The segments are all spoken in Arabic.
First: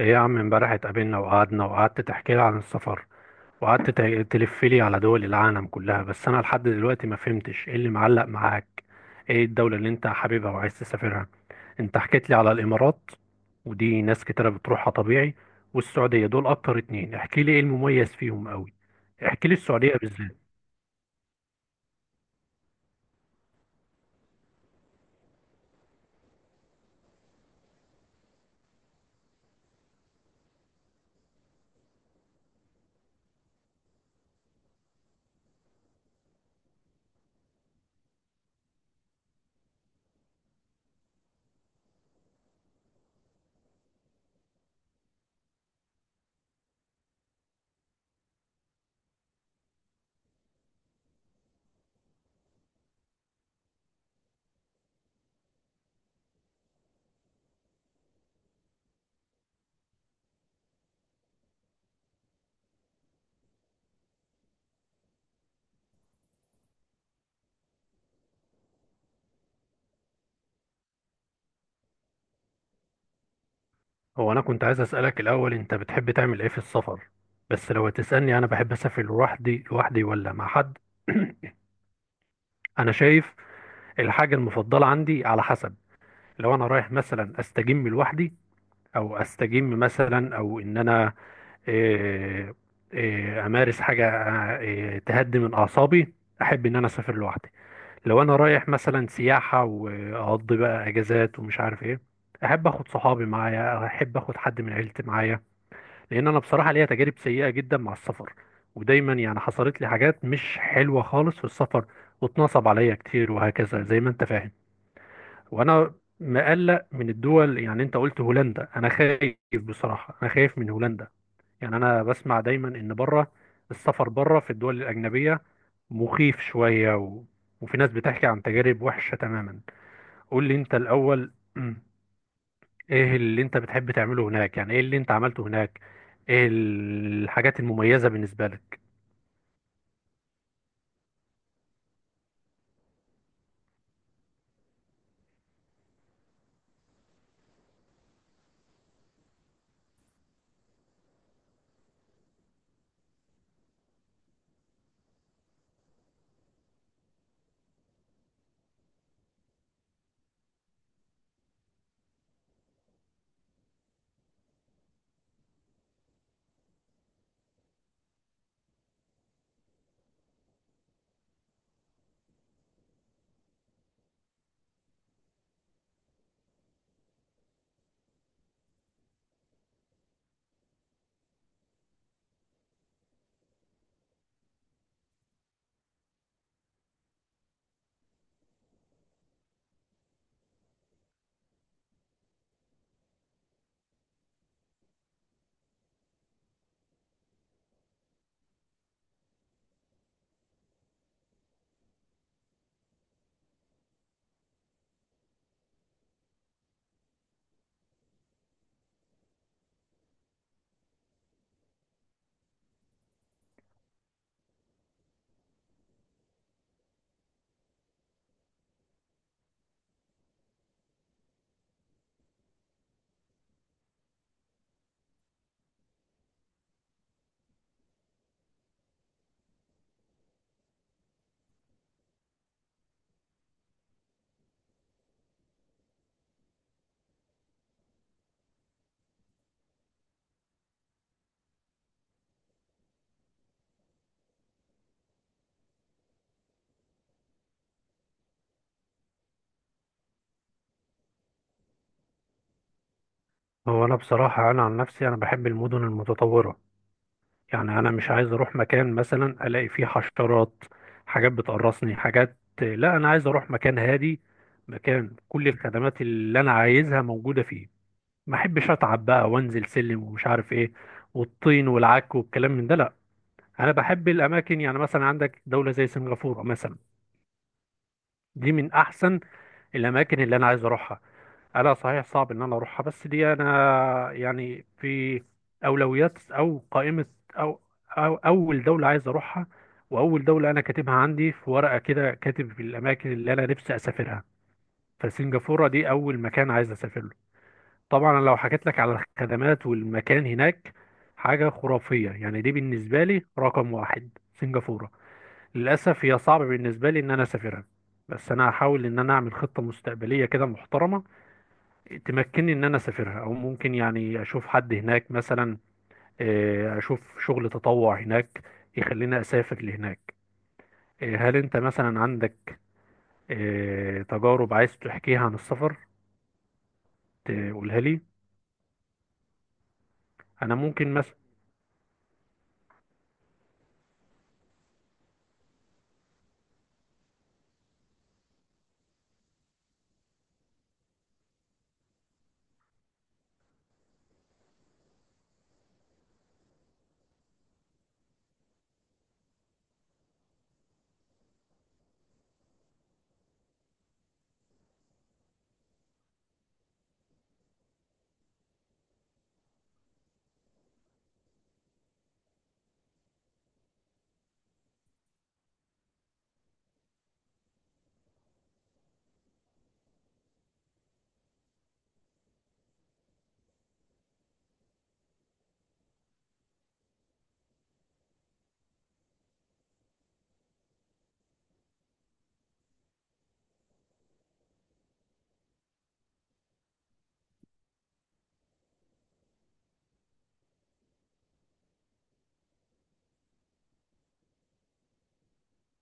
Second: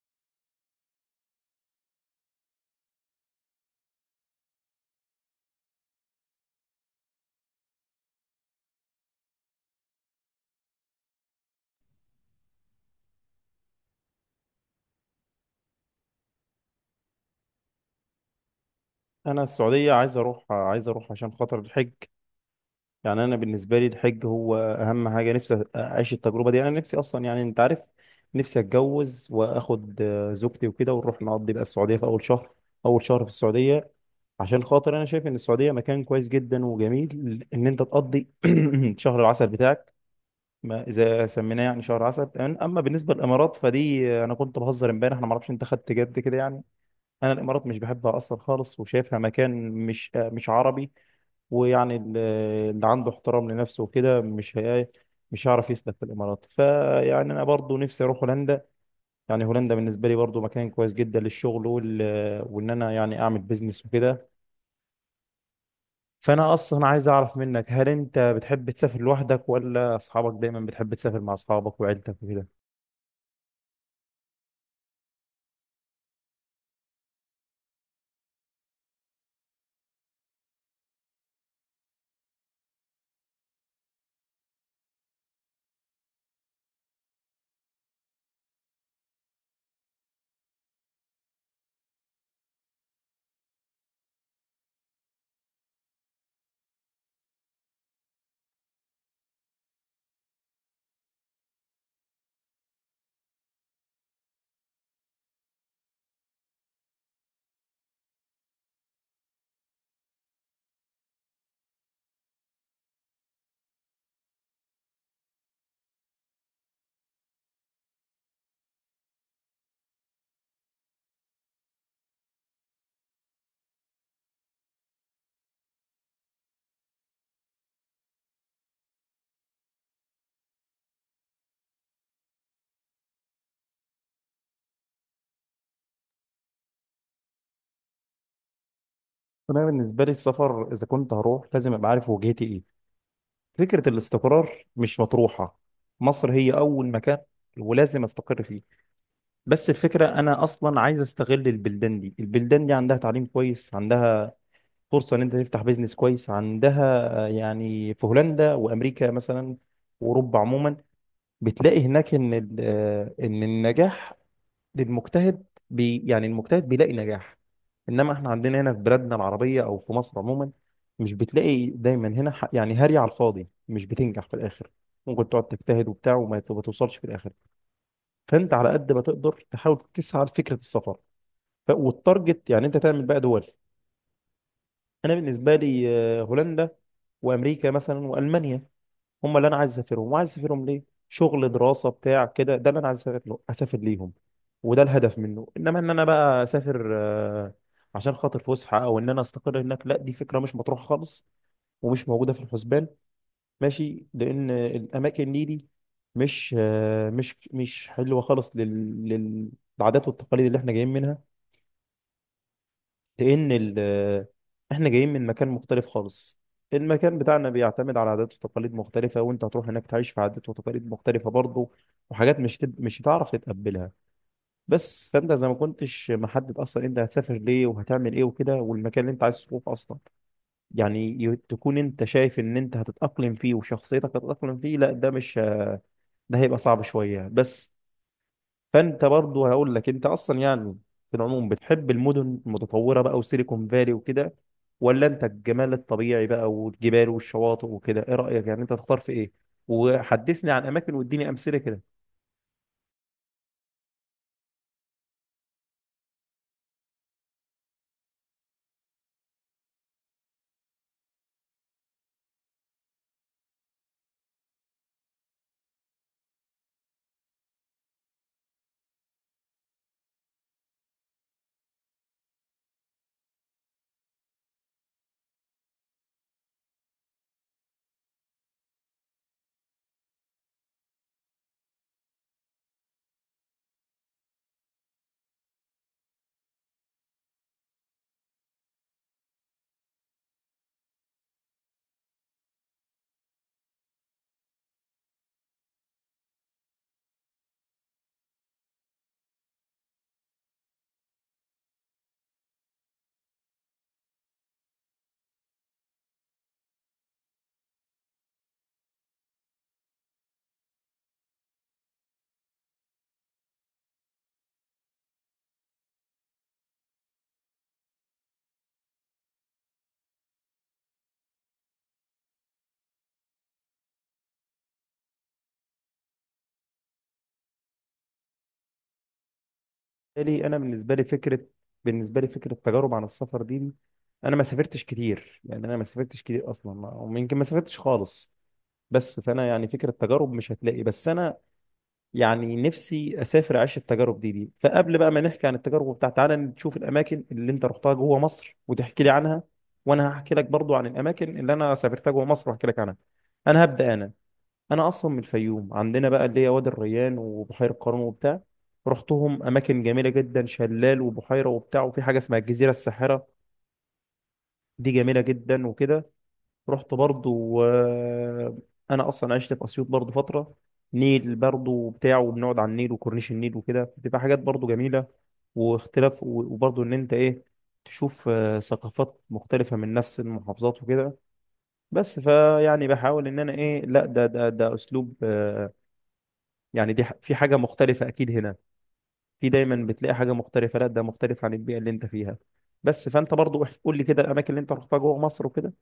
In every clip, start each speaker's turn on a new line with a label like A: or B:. A: ايه يا عم امبارح اتقابلنا وقعدنا وقعدت تحكي لي عن السفر، وقعدت تلف لي على دول العالم كلها، بس انا لحد دلوقتي ما فهمتش ايه اللي معلق معاك. ايه الدولة اللي انت حاببها وعايز تسافرها؟ انت حكيت لي على الامارات، ودي ناس كتيرة بتروحها طبيعي، والسعودية. دول اكتر اتنين، احكي لي ايه المميز فيهم قوي.
B: انا
A: احكي لي
B: السعوديه
A: السعودية
B: عايز
A: بالذات.
B: اروح عايز اروح عشان خاطر الحج. يعني انا بالنسبه لي الحج هو اهم حاجه، نفسي اعيش التجربه دي. انا نفسي اصلا، يعني انت عارف، نفسي اتجوز واخد زوجتي وكده ونروح نقضي بقى السعوديه في اول شهر، اول شهر في السعوديه. عشان خاطر انا شايف ان السعوديه مكان كويس جدا وجميل ان انت تقضي شهر العسل بتاعك، ما اذا سميناه يعني شهر عسل. اما بالنسبه للامارات فدي انا كنت بهزر امبارح، انا ما اعرفش انت خدت جد كده يعني. انا الامارات مش بحبها اصلا خالص، وشايفها مكان مش مش عربي. ويعني ال- اللي عنده احترام لنفسه وكده مش هيعرف يسلك في الامارات. فيعني انا برضو نفسي اروح هولندا. يعني هولندا بالنسبه لي برضو مكان كويس جدا للشغل وان انا يعني اعمل بيزنس وكده. فانا اصلا عايز اعرف منك، هل انت بتحب تسافر لوحدك، ولا اصحابك دايما، بتحب تسافر مع اصحابك وعيلتك وكده؟
A: هو انا كنت عايز اسألك الاول، انت بتحب تعمل ايه في السفر؟ بس لو هتسألني انا بحب اسافر لوحدي لوحدي ولا مع حد. انا شايف الحاجة المفضلة عندي على حسب. لو أنا رايح مثلا أستجم لوحدي، أو أستجم مثلا، أو إن أنا آه، أمارس حاجة تهدي من أعصابي، أحب إن أنا أسافر لوحدي. لو أنا رايح مثلا سياحة وأقضي بقى أجازات ومش عارف إيه، أحب أخد صحابي معايا، أحب أخد حد من عيلتي معايا. لان انا بصراحه ليا تجارب سيئه جدا مع السفر، ودايما يعني حصلت لي حاجات مش حلوه خالص في السفر، واتنصب عليا كتير وهكذا زي ما انت فاهم. وانا مقلق من الدول. يعني انت قلت هولندا، انا خايف، بصراحه انا خايف من هولندا. يعني انا بسمع دايما ان بره، السفر بره في الدول الاجنبيه، مخيف شويه وفي ناس بتحكي عن تجارب وحشه تماما. قول لي انت الاول، ايه اللي انت بتحب تعمله هناك، يعني ايه اللي انت عملته هناك؟ ايه الحاجات المميزة بالنسبة لك؟
B: انا بالنسبه لي السفر، اذا كنت هروح لازم ابقى عارف وجهتي ايه. فكرة الاستقرار مش مطروحة، مصر هي أول مكان ولازم استقر فيه. بس الفكرة أنا أصلا عايز أستغل البلدان دي، البلدان دي عندها تعليم كويس، عندها فرصة إن أنت تفتح بيزنس كويس، عندها يعني في هولندا وأمريكا مثلا وأوروبا عموما، بتلاقي هناك إن إن النجاح للمجتهد، بي يعني المجتهد بيلاقي نجاح. انما احنا عندنا هنا في بلادنا العربيه او في مصر عموما، مش بتلاقي دايما هنا يعني هاري على الفاضي، مش بتنجح في الاخر. ممكن تقعد تجتهد وبتاع وما ت- ما توصلش في الاخر. فانت على قد ما تقدر تحاول تسعى لفكره السفر، والتارجت يعني انت تعمل بقى دول. انا بالنسبه لي هولندا وامريكا مثلا والمانيا، هم اللي انا عايز اسافرهم. وعايز اسافرهم ليه؟ شغل، دراسه، بتاع كده، ده اللي انا عايز اسافر له، اسافر ليهم. وده الهدف منه. انما ان انا بقى اسافر عشان خاطر فسحه، او ان انا استقر هناك، لا دي فكره مش مطروحه خالص ومش موجوده في الحسبان. ماشي، لان الاماكن دي مش مش مش حلوه خالص للعادات والتقاليد اللي احنا جايين منها. لان ال- احنا جايين من مكان مختلف خالص. المكان بتاعنا بيعتمد على عادات وتقاليد مختلفة، وانت هتروح هناك تعيش في عادات وتقاليد مختلفة برضه، وحاجات مش هتعرف تتقبلها بس. فانت زي ما كنتش محدد اصلا انت هتسافر ليه وهتعمل ايه وكده، والمكان اللي انت عايز تروح اصلا يعني تكون انت شايف ان انت هتتأقلم فيه وشخصيتك هتتأقلم فيه، لا ده مش، ده هيبقى صعب شوية بس. فانت برضو هقول لك، انت اصلا يعني في العموم بتحب المدن المتطوره بقى وسيليكون فالي وكده، ولا انت الجمال الطبيعي بقى والجبال والشواطئ وكده؟ ايه رايك يعني، انت تختار في ايه؟ وحدثني عن اماكن واديني امثله كده.
A: هو انا بصراحة انا عن نفسي انا بحب المدن المتطورة. يعني انا مش عايز اروح مكان مثلا الاقي فيه حشرات، حاجات بتقرصني حاجات، لا انا عايز اروح مكان هادي، مكان كل الخدمات اللي انا عايزها موجودة فيه. ما احبش اتعب بقى وانزل سلم ومش عارف ايه، والطين والعك والكلام من ده، لا. انا بحب الاماكن، يعني مثلا عندك دولة زي سنغافورة مثلا، دي من احسن الاماكن اللي انا عايز اروحها. انا صحيح صعب ان انا اروحها، بس دي انا يعني في اولويات او قائمة او, أو اول دولة عايز اروحها. واول دولة انا كاتبها عندي في ورقة كده، كاتب في الاماكن اللي انا نفسي اسافرها فسنغافورة دي اول مكان عايز اسافر له. طبعا أنا لو حكيت لك على الخدمات والمكان هناك، حاجة خرافية. يعني دي بالنسبة لي رقم واحد سنغافورة. للأسف هي صعب بالنسبة لي إن أنا أسافرها، بس أنا هحاول إن أنا أعمل خطة مستقبلية كده محترمة تمكنني إن أنا أسافرها، أو ممكن يعني أشوف حد هناك مثلا، أشوف شغل تطوع هناك يخليني أسافر لهناك. هل أنت مثلا عندك تجارب عايز تحكيها عن السفر تقولها لي؟
B: بالي
A: أنا
B: انا بالنسبه
A: ممكن
B: لي فكره بالنسبه لي فكره تجارب عن السفر دي، انا ما سافرتش كتير. يعني انا ما سافرتش كتير اصلا، ويمكن ما سافرتش خالص. بس فانا يعني فكره تجارب مش هتلاقي، بس انا يعني نفسي اسافر اعيش التجارب دي. فقبل بقى ما نحكي عن التجارب بتاعت، تعالى نشوف الاماكن اللي انت رحتها جوه مصر وتحكي لي عنها، وانا هحكي لك برضو عن الاماكن اللي انا سافرتها جوه مصر واحكي لك عنها. انا هبدا انا، انا اصلا من الفيوم، عندنا بقى اللي هي وادي الريان وبحيره قارون وبتاع. رحتهم، اماكن جميله جدا، شلال وبحيره وبتاع، وفي حاجه اسمها الجزيره الساحره، دي جميله جدا وكده. رحت برضو انا اصلا عشت في اسيوط برضو فتره، نيل برضو بتاعه، وبنقعد على النيل وكورنيش النيل وكده، بتبقى حاجات برضو جميله واختلاف وبرضو ان انت ايه، تشوف ثقافات مختلفه من نفس المحافظات وكده. بس فيعني بحاول ان انا ايه، لا ده اسلوب يعني دي في حاجه مختلفه اكيد هنا، في دايما بتلاقي حاجه مختلفه، لا ده مختلف عن البيئه اللي انت فيها بس. فانت برضو قول لي كده الاماكن اللي انت رحتها جوه مصر وكده.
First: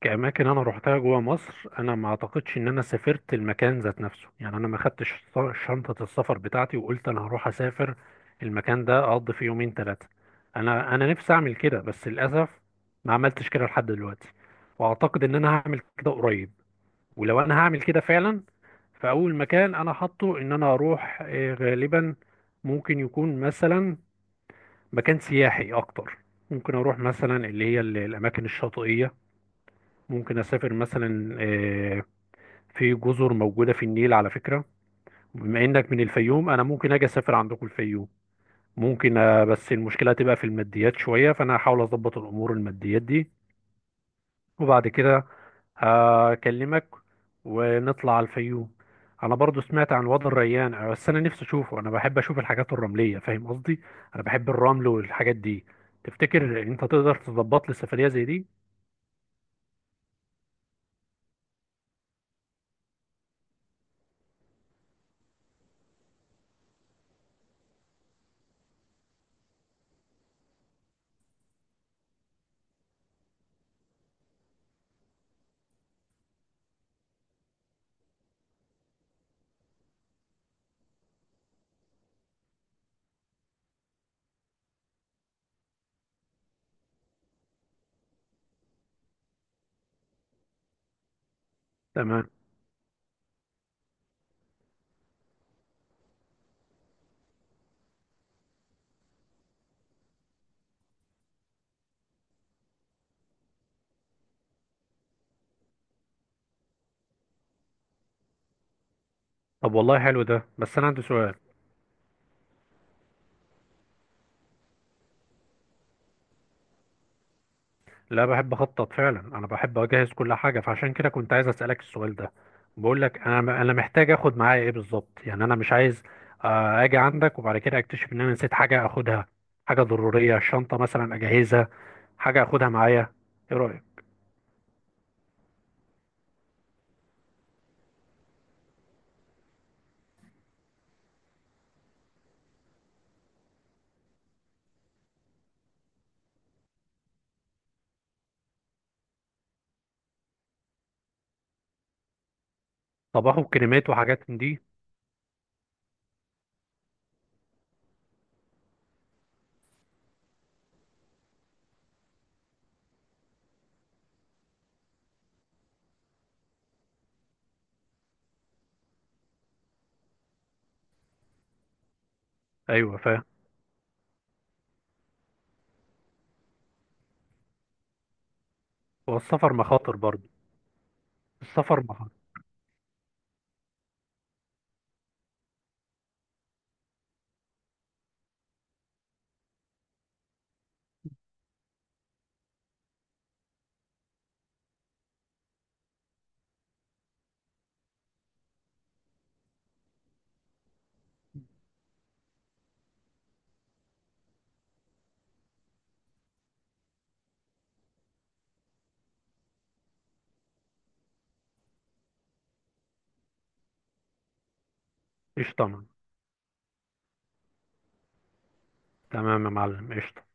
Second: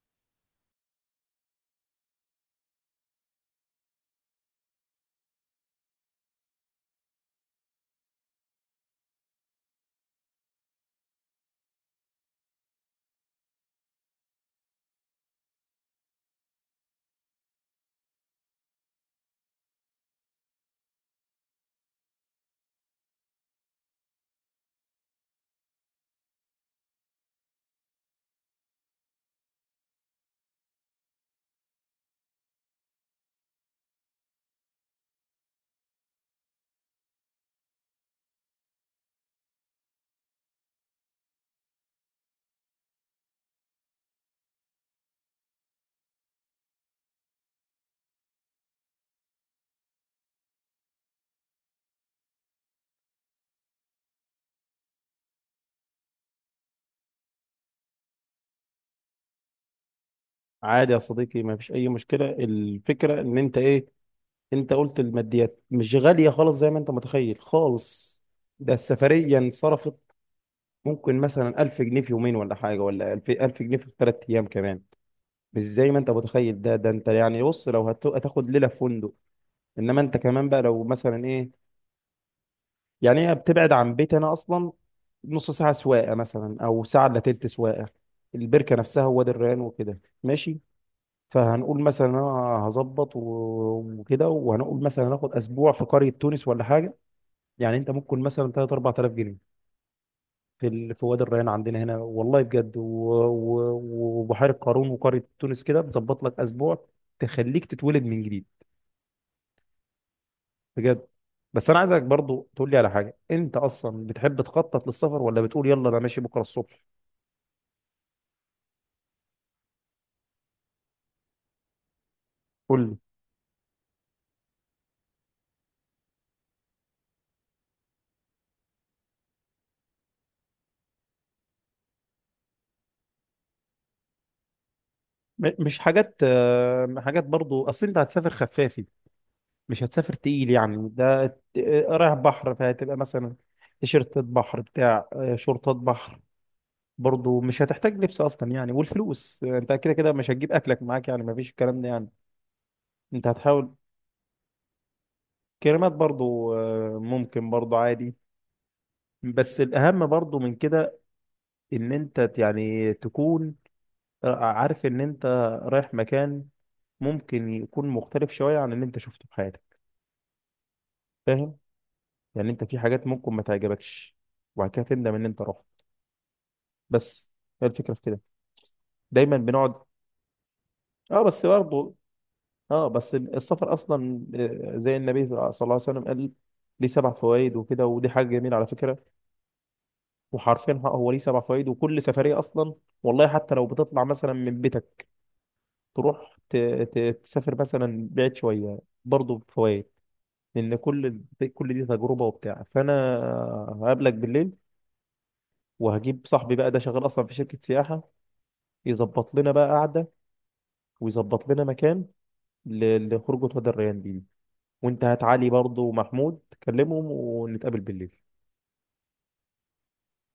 A: كأماكن أنا روحتها جوا مصر، أنا ما أعتقدش إن أنا سافرت المكان ذات نفسه. يعني أنا ما خدتش شنطة السفر بتاعتي وقلت أنا هروح أسافر المكان ده أقضي فيه يومين ثلاثة. أنا نفسي أعمل كده، بس للأسف ما عملتش كده لحد دلوقتي، وأعتقد إن أنا هعمل كده قريب. ولو أنا هعمل كده فعلا، فأول مكان أنا حاطه إن أنا أروح غالبا ممكن يكون مثلا مكان سياحي أكتر. ممكن أروح مثلا اللي هي الأماكن الشاطئية، ممكن اسافر مثلا، في جزر موجودة في النيل على فكرة. بما انك من الفيوم انا ممكن اجي اسافر عندكم الفيوم، ممكن. بس المشكلة هتبقى في الماديات شوية، فانا هحاول اظبط الامور الماديات دي، وبعد كده هكلمك ونطلع على الفيوم. انا برضو سمعت عن وادي الريان، بس انا نفسي اشوفه، انا بحب اشوف الحاجات الرملية، فاهم قصدي؟ انا بحب الرمل والحاجات دي. تفتكر انت تقدر تظبط لي سفرية زي دي؟
B: عادي يا صديقي، ما فيش اي مشكله. الفكره ان انت ايه، انت قلت الماديات مش غاليه خالص زي ما انت متخيل خالص. ده السفريه انصرفت ممكن مثلا 1000 جنيه في يومين ولا حاجه، ولا 1000 جنيه في ثلاث ايام كمان. مش زي ما انت متخيل، ده ده انت يعني بص، لو هتاخد ليله في فندق. انما انت كمان بقى لو مثلا ايه، يعني هي بتبعد عن بيت انا اصلا نص ساعه سواقه مثلا، او ساعه الا تلت سواقه، البركه نفسها وادي الريان وكده. ماشي، فهنقول مثلا انا
A: تمام.
B: هظبط وكده، وهنقول مثلا هناخد اسبوع في قريه تونس ولا حاجه. يعني انت ممكن مثلا 3 4000 جنيه في وادي الريان عندنا هنا، والله بجد، وبحيره قارون وقريه تونس كده، بتظبط لك اسبوع تخليك تتولد من جديد.
A: طب والله حلو ده، بس انا عندي
B: بجد.
A: سؤال.
B: بس انا عايزك برضو تقول لي على حاجه، انت اصلا بتحب تخطط للسفر، ولا بتقول يلا انا ماشي بكره الصبح؟
A: لا بحب اخطط فعلا، انا بحب اجهز كل حاجه، فعشان كده كنت عايز اسالك السؤال ده.
B: قول لي.
A: بقول لك انا محتاج اخد معايا ايه بالظبط؟ يعني انا مش عايز اجي عندك وبعد كده اكتشف ان انا نسيت حاجه اخدها، حاجه ضروريه. شنطه مثلا اجهزها، حاجه اخدها معايا، ايه رايك؟
B: مش حاجات حاجات برضو، اصل انت هتسافر خفافي، مش هتسافر تقيل. يعني رايح بحر، فهتبقى مثلا تيشيرتات بحر بتاع شورتات بحر. برضو مش هتحتاج لبس اصلا يعني. والفلوس انت كده كده مش هتجيب اكلك معاك، يعني مفيش الكلام ده يعني. انت
A: طب اخد
B: هتحاول
A: كريمات وحاجات من دي؟
B: كلمات برضو ممكن برضو عادي. بس الاهم برضو من كده، ان انت يعني تكون عارف ان انت رايح مكان ممكن يكون مختلف شوية عن اللي انت شفته في حياتك. فاهم؟ يعني انت في
A: ايوه
B: حاجات
A: فاهم.
B: ممكن ما تعجبكش، وبعد كده تندم ان انت رحت بس. هي الفكرة في كده. دايما
A: والسفر
B: بنقعد.
A: مخاطر برضه،
B: اه بس
A: السفر
B: برضه.
A: مخاطر.
B: اه بس السفر اصلا زي النبي صلى الله عليه وسلم قال، ليه 7 فوائد وكده، ودي حاجة جميلة على فكرة. وحرفيا هو ليه سبع فوائد. وكل سفرية اصلا والله، حتى لو بتطلع مثلا من بيتك تروح تسافر مثلا بعيد شوية، برضه بفوائد. لان كل، كل دي تجربة وبتاع. فانا هقابلك بالليل وهجيب صاحبي بقى، ده شغال اصلا في شركة سياحة، يظبط لنا بقى قعدة، ويظبط لنا مكان لخروجة هدى الريان دي. وانت هات علي
A: قشطه يا
B: برضه
A: معلم.
B: ومحمود، كلمهم ونتقابل بالليل.
A: تمام يا معلم، قشطه.